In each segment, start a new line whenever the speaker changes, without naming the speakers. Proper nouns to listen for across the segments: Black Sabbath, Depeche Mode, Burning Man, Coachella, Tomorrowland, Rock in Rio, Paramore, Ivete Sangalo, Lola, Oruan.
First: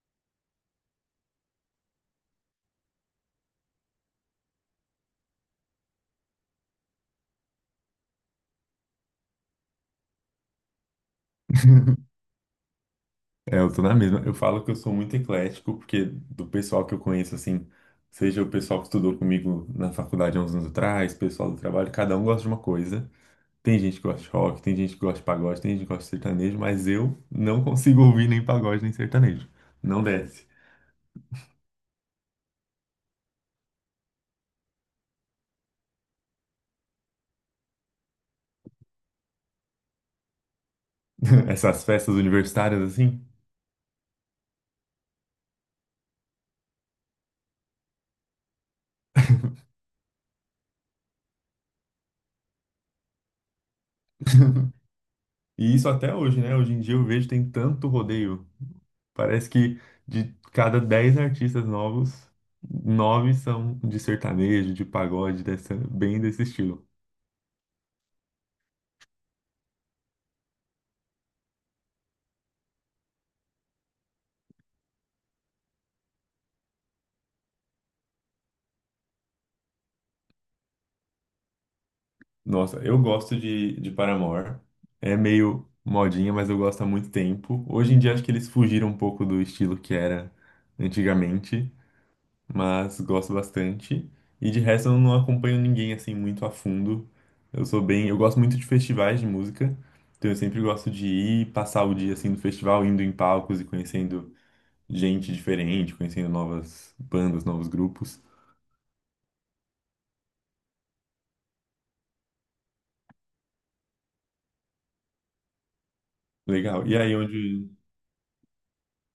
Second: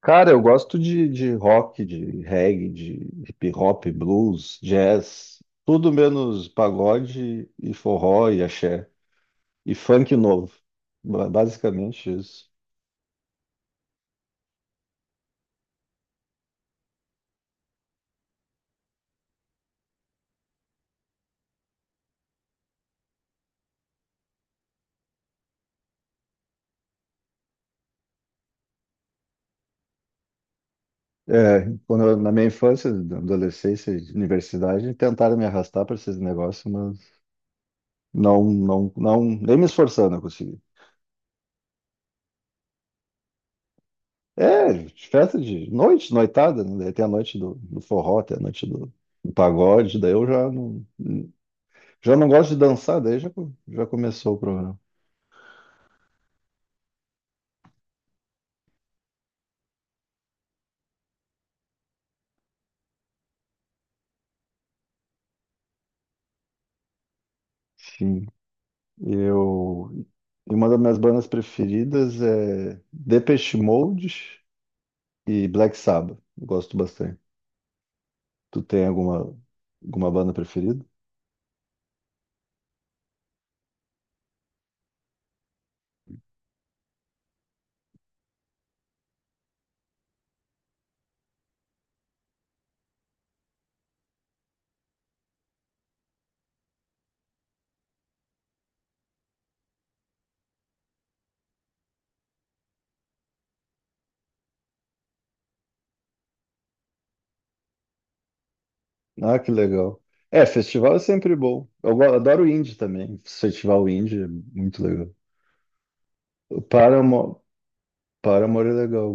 Cara, eu gosto de rock, de reggae, de hip hop, blues, jazz, tudo menos pagode e forró e axé e funk novo. Basicamente isso.
É, eu tô na mesma. Eu falo que eu sou muito eclético, porque do pessoal que eu conheço, assim, seja o pessoal que estudou comigo na faculdade há uns anos atrás, pessoal do trabalho, cada um gosta de uma coisa. Tem gente que gosta de rock, tem gente que gosta de pagode, tem gente que gosta de sertanejo, mas eu não consigo ouvir nem pagode nem sertanejo. Não desce.
É, quando na minha infância, na adolescência, e universidade, tentaram me arrastar para esses negócios, mas não, não, não, nem me esforçando eu consegui.
Essas festas universitárias, assim.
É, de festa de noite, noitada, né? Daí tem a noite do forró, tem a noite do pagode, daí eu já não. Já não gosto de dançar, daí já, já começou o programa.
E isso até hoje, né? Hoje em dia eu vejo tem tanto rodeio. Parece que de cada 10 artistas novos, 9 são de sertanejo, de pagode, dessa, bem desse estilo.
Enfim, eu. E uma das minhas bandas preferidas é Depeche Mode e Black Sabbath. Eu gosto bastante. Tu tem alguma banda preferida?
Nossa, eu gosto de Paramore. É meio modinha, mas eu gosto há muito tempo. Hoje em dia acho que eles fugiram um pouco do estilo que era antigamente, mas gosto bastante. E de resto eu não acompanho ninguém assim muito a fundo. Eu sou bem, eu gosto muito de festivais de música, então eu sempre gosto de ir passar o dia assim no festival, indo em palcos e conhecendo gente diferente, conhecendo novas bandas, novos grupos.
Ah, que legal. É, festival é sempre bom. Eu adoro indie também. Festival indie é muito legal. O
Legal. E aí
Paramore,
onde.
Paramore é legal.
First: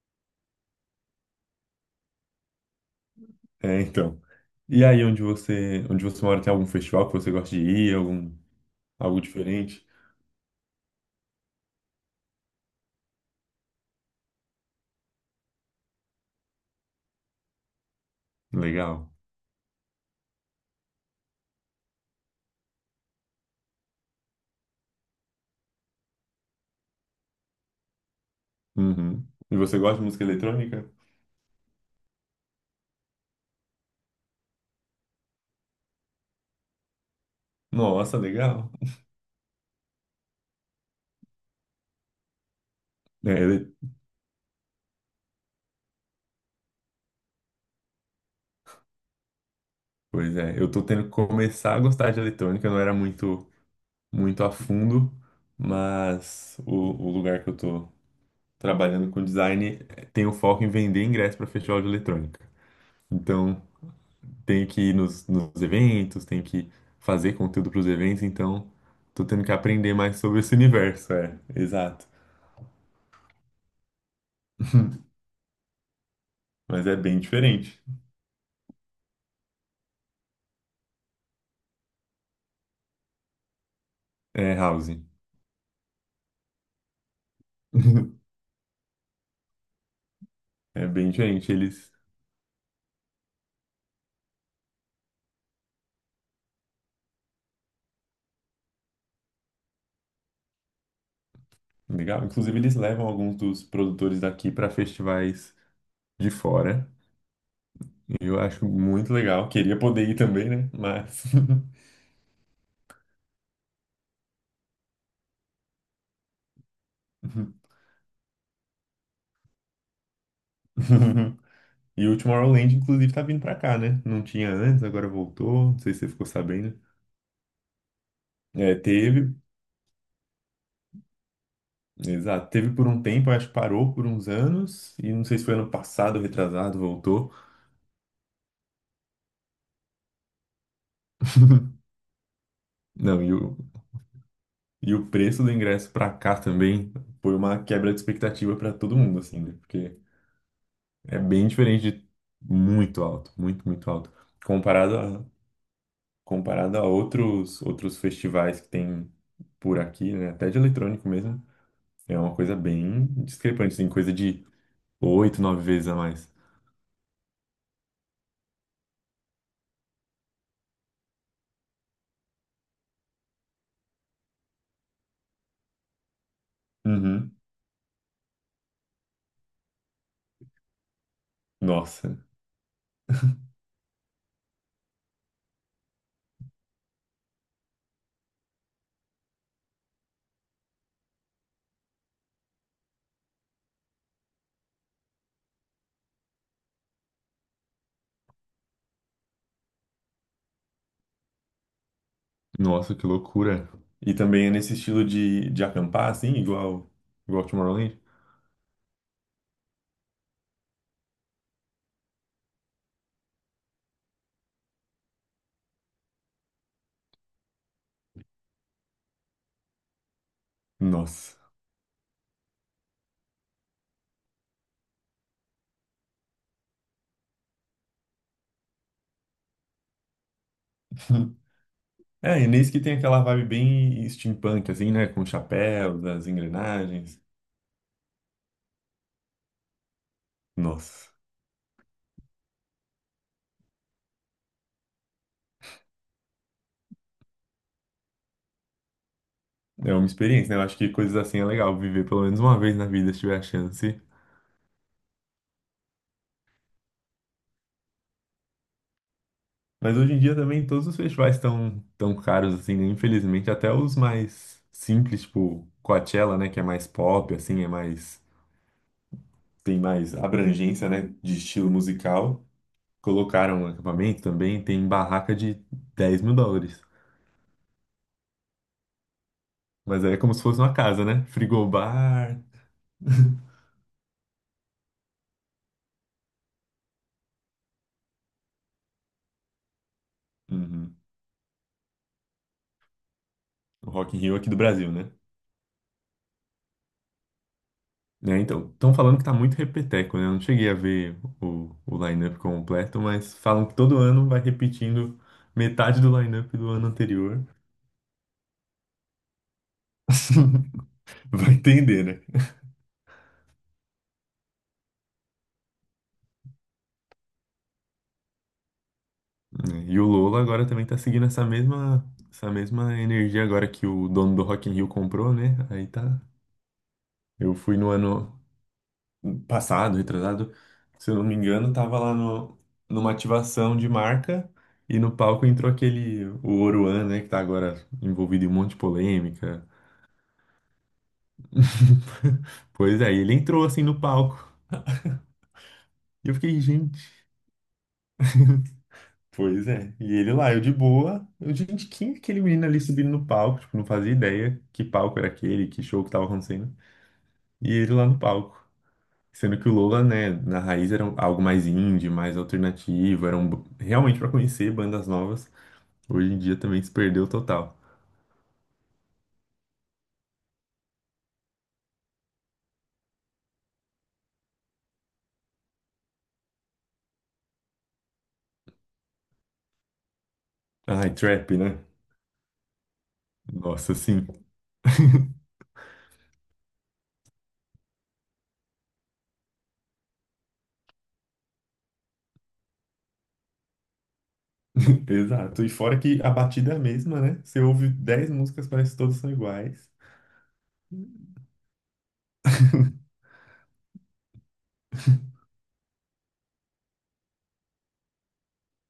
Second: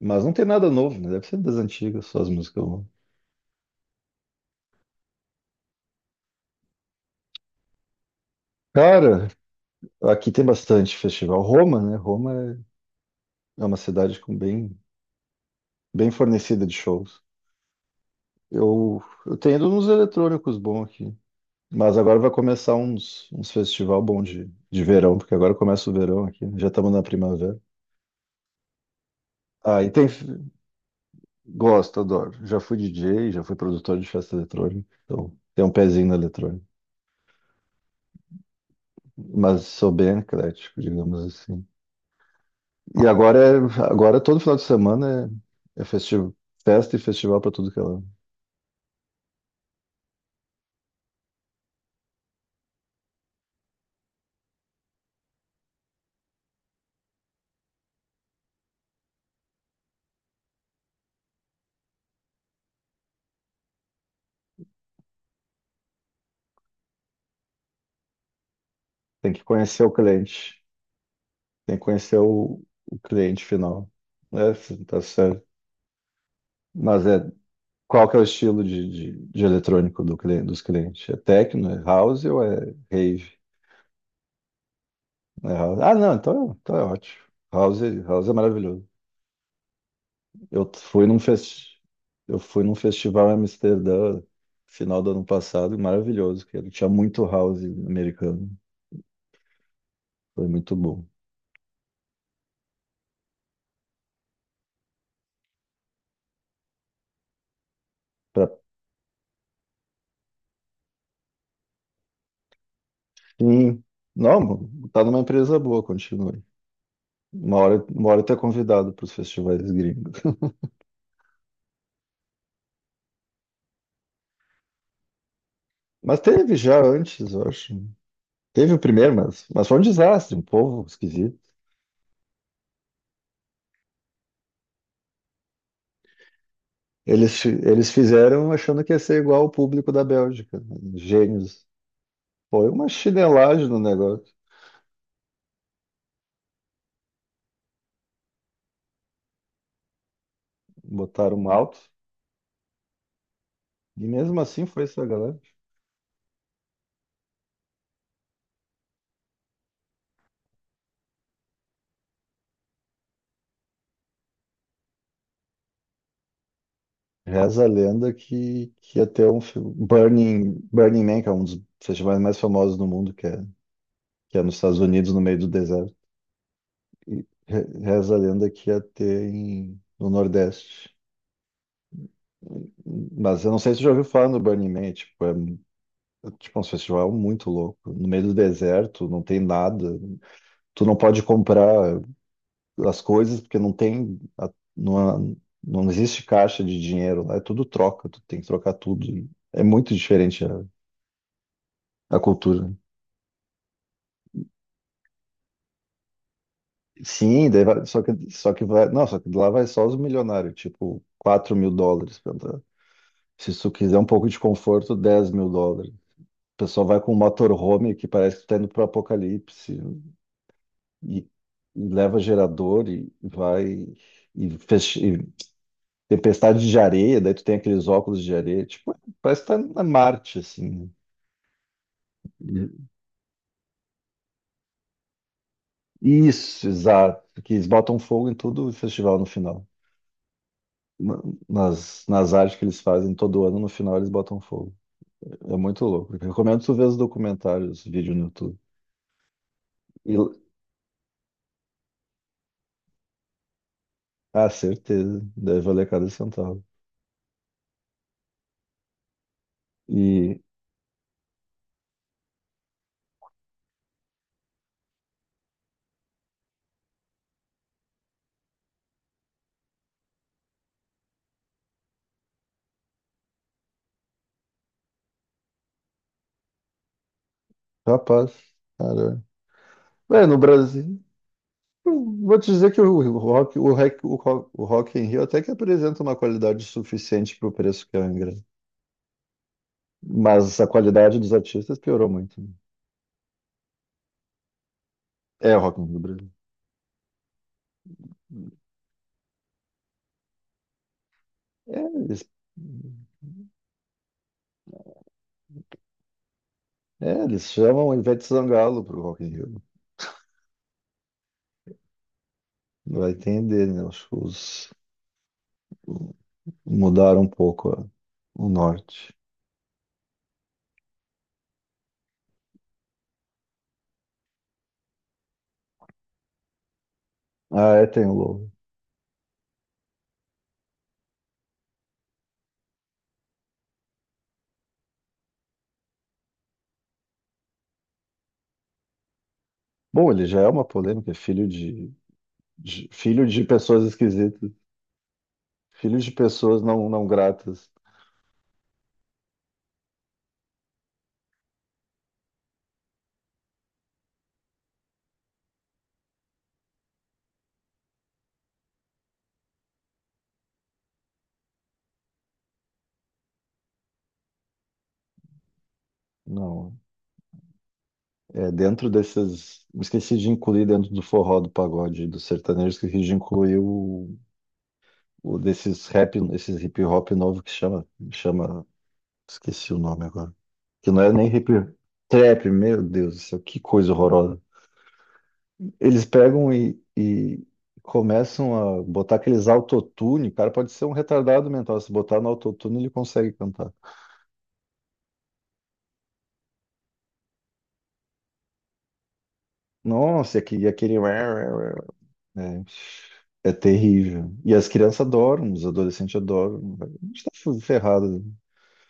Mas não tem nada novo, né? Deve ser das antigas, só as músicas novas.
É, então. E aí onde você mora, tem algum festival que você gosta de ir, algum, algo
Cara,
diferente?
aqui tem bastante festival. Roma, né? Roma é uma cidade com bem fornecida de shows. Eu,
Legal.
eu tenho ido nos eletrônicos bons aqui. Mas agora vai começar uns festival bom de verão, porque agora começa o verão aqui, né? Já estamos na primavera.
Uhum. E você
Ah, e
gosta de
tem.
música eletrônica?
Gosto, adoro. Já fui DJ, já fui produtor de festa eletrônica. Então, tem um pezinho na eletrônica.
Nossa, legal.
Mas sou bem eclético, digamos assim. E
É,
agora é,
ele-
agora todo final de semana é festivo, festa e festival para tudo que é lá.
Pois é, eu tô tendo que começar a gostar de eletrônica, eu não era muito, muito a fundo, mas o lugar que eu tô trabalhando com design tem o foco em vender ingresso para festival de eletrônica. Então, tenho que ir nos eventos, tenho que fazer conteúdo para os eventos, então tô
Tem que
tendo que
conhecer o
aprender mais sobre esse
cliente.
universo, é,
Tem que
exato.
conhecer o cliente final. É, tá certo.
Mas é
Mas
bem
é,
diferente.
qual que é o estilo de eletrônico do cliente, dos clientes? É techno, é house ou é rave?
É, house.
É house. Ah, não, então é ótimo. House, house é maravilhoso. Eu
É
fui
bem
num
diferente.
fest...
Eles,
eu fui num festival em Amsterdã, final do ano passado, e maravilhoso, que ele tinha muito house americano. Foi muito bom.
legal. Inclusive, eles levam alguns dos produtores daqui para festivais de fora. Eu
Pra...
acho muito legal. Queria poder ir também, né? Mas.
Sim. Não, tá numa empresa boa, continue. Uma hora, uma hora tu é convidado para os festivais gringos.
E o Tomorrowland, inclusive, tá vindo pra cá, né? Não tinha antes, agora voltou. Não sei se você
Mas
ficou
teve
sabendo.
já antes, eu acho. Teve
É,
o primeiro,
teve.
mas foi um desastre, um povo esquisito.
Exato. Teve por um tempo, acho que parou por uns anos, e não sei se foi ano passado, retrasado, voltou.
Eles fizeram achando que ia ser igual o público da Bélgica, né? Gênios. Foi uma
Não,
chinelagem no negócio.
e o preço do ingresso pra cá também foi uma quebra de expectativa pra todo mundo, assim, né? Porque é
Botaram
bem
um alto.
diferente de muito alto, muito, muito
E
alto.
mesmo assim foi
Comparado
essa
a,
galera.
comparado a outros, outros festivais que tem por aqui, né? Até de eletrônico mesmo, é uma coisa bem discrepante, assim, coisa de 8, 9 vezes a mais.
Reza a lenda que ia ter um filme. Burning Man, que é um dos festivais mais famosos do mundo, que é nos Estados Unidos, no meio do deserto.
Uhum.
Reza a lenda que ia ter no Nordeste.
Nossa,
Mas eu não sei se você já ouviu falar no Burning Man, tipo, um festival muito louco. No meio do deserto, não tem nada. Tu não pode comprar as coisas porque não tem, não não existe caixa de dinheiro lá, é tudo troca, tu tem que trocar tudo. É muito diferente a cultura.
Nossa, que loucura. E também é nesse estilo de acampar, assim, igual, igual
Sim,
Tomorrowland?
só que vai, não, só que lá vai só os milionários, tipo, US$ 4.000 pra entrar. Se tu quiser um pouco de conforto, US$ 10.000. O pessoal vai com um motorhome que parece que tá indo pro apocalipse. e,
Nossa.
e leva gerador e vai e tempestade de areia, daí tu tem aqueles óculos de areia, tipo, parece que tá na Marte, assim,
É, e
né?
nesse que tem aquela vibe bem steampunk, assim, né? Com chapéus, as
Isso, exato.
engrenagens.
Que eles botam fogo em todo o festival no final.
Nossa.
Na- nas artes que eles fazem todo ano, no final eles botam fogo. É muito louco. Eu recomendo tu ver os documentários, os vídeos no YouTube.
É uma
E,
experiência, né? Eu acho que coisas assim é legal viver pelo menos uma vez na vida, se tiver a chance.
ah, certeza. Deve valer cada centavo.
Mas hoje em dia
E,
também todos os festivais estão tão tão caros, assim, né? Infelizmente, até os mais simples, tipo Coachella, né? Que é mais pop, assim, é mais... Tem mais abrangência, né? De estilo musical. Colocaram um acampamento também, tem barraca de 10 mil dólares.
Rapaz, caramba.
Mas aí é
Ué,
como
no
se fosse uma
Brasil.
casa, né?
Eu vou
Frigobar.
te dizer que o Rock, o Rock, o Rock, o Rock in Rio até que apresenta uma qualidade suficiente para o preço que é o ingresso. Mas a
Uhum.
qualidade dos artistas piorou muito.
O Rock in Rio aqui do Brasil, né?
É o Rock in Rio do Brasil.
É, então, estão falando que tá muito repeteco, né? Eu não cheguei a ver o,
É,
o
eles,
line-up completo, mas falam que todo ano vai repetindo metade do line-up do ano
é,
anterior.
eles chamam Ivete Sangalo para o Rock in Rio.
Vai entender, né?
Vai entender, né? Os shows mudaram um pouco o norte.
É, e o Lola agora também tá seguindo essa mesma energia agora que o dono do Rock in Rio comprou, né? Aí tá. Eu fui
Ah, é,
no
tem o
ano
Lobo.
passado, retrasado, se eu não me engano, tava lá no, numa ativação de marca e no palco entrou aquele, o Oruan, né, que tá agora envolvido em um monte de polêmica.
Bom, ele já é uma polêmica, é filho
Pois é, e
filho
ele
de
entrou assim
pessoas
no palco.
esquisitas, filho de
E eu fiquei,
pessoas não,
gente,
não gratas.
pois é. E ele lá, eu de boa. Eu, gente, quem é aquele menino ali subindo no palco? Tipo, não fazia ideia que palco era aquele, que show que tava acontecendo. E ele lá no palco. Sendo que o Lola, né, na raiz era um- algo mais indie, mais alternativo, era um, b- realmente para conhecer bandas novas. Hoje em dia
Não,
também se perdeu total.
é, dentro desses. Eu esqueci de incluir dentro do forró, do pagode, do sertanejo, esqueci de incluir o desses rap, esses hip hop novo que chama. Esqueci o nome agora. Que não
Ai,
é nem
trap,
hip
né?
trap, meu Deus do céu, que coisa
Nossa, sim.
horrorosa. Eles pegam e começam a botar aqueles autotune. O cara pode ser um retardado mental. Se botar no autotune, ele consegue cantar.
Exato. E fora que a batida é a mesma, né? Você ouve 10 músicas, parece que todas são iguais.
Nossa, e aquele. É, é terrível. E as crianças adoram, os adolescentes adoram. A gente tá ferrado.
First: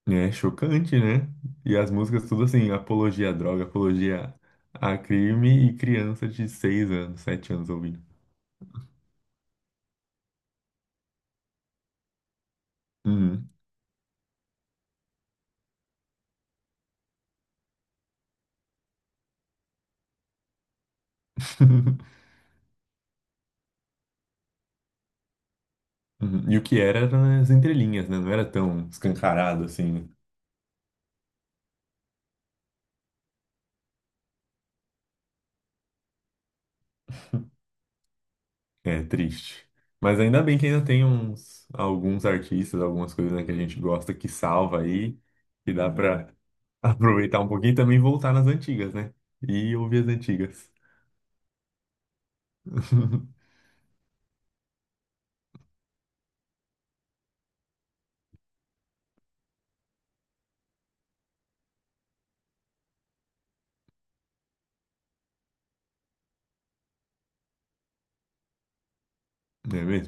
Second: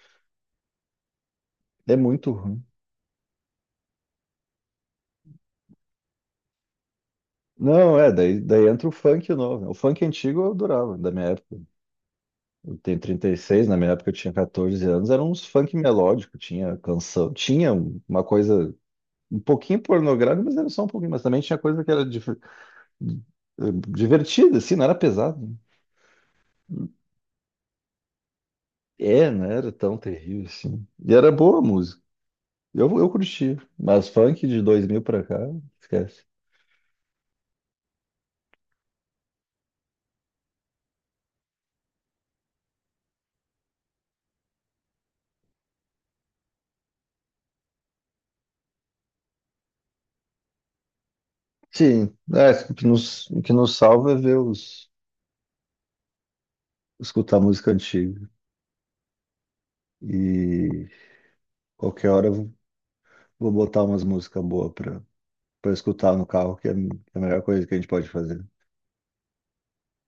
É chocante, né? E as
É
músicas
muito
tudo
ruim.
assim, apologia à droga, apologia a crime e criança de 6 anos, 7 anos
Não,
ouvindo.
é, daí entra o funk novo. O funk antigo eu adorava, da minha época. Eu tenho trinta e
Uhum.
seis na minha época eu tinha 14 anos, era uns funk melódico, tinha canção, tinha uma coisa um pouquinho pornográfica, mas era só um pouquinho, mas também tinha coisa que era divertida, assim, não era pesado.
Uhum. E o que era era nas entrelinhas, né? Não era tão
É, não
escancarado
era tão
assim.
terrível assim. E era boa a música. Eu curti, mas funk de 2000 pra cá, esquece.
É triste. Mas ainda bem que ainda tem uns alguns artistas, algumas coisas, né, que a gente gosta que salva aí, que dá pra aproveitar um pouquinho e também voltar nas antigas, né? E ouvir as antigas.
Sim, é, o que nos, o que nos salva é escutar música antiga. E qualquer hora eu vou botar umas músicas boas pra escutar no carro, que é a melhor coisa que a gente pode fazer.
Não é mesmo?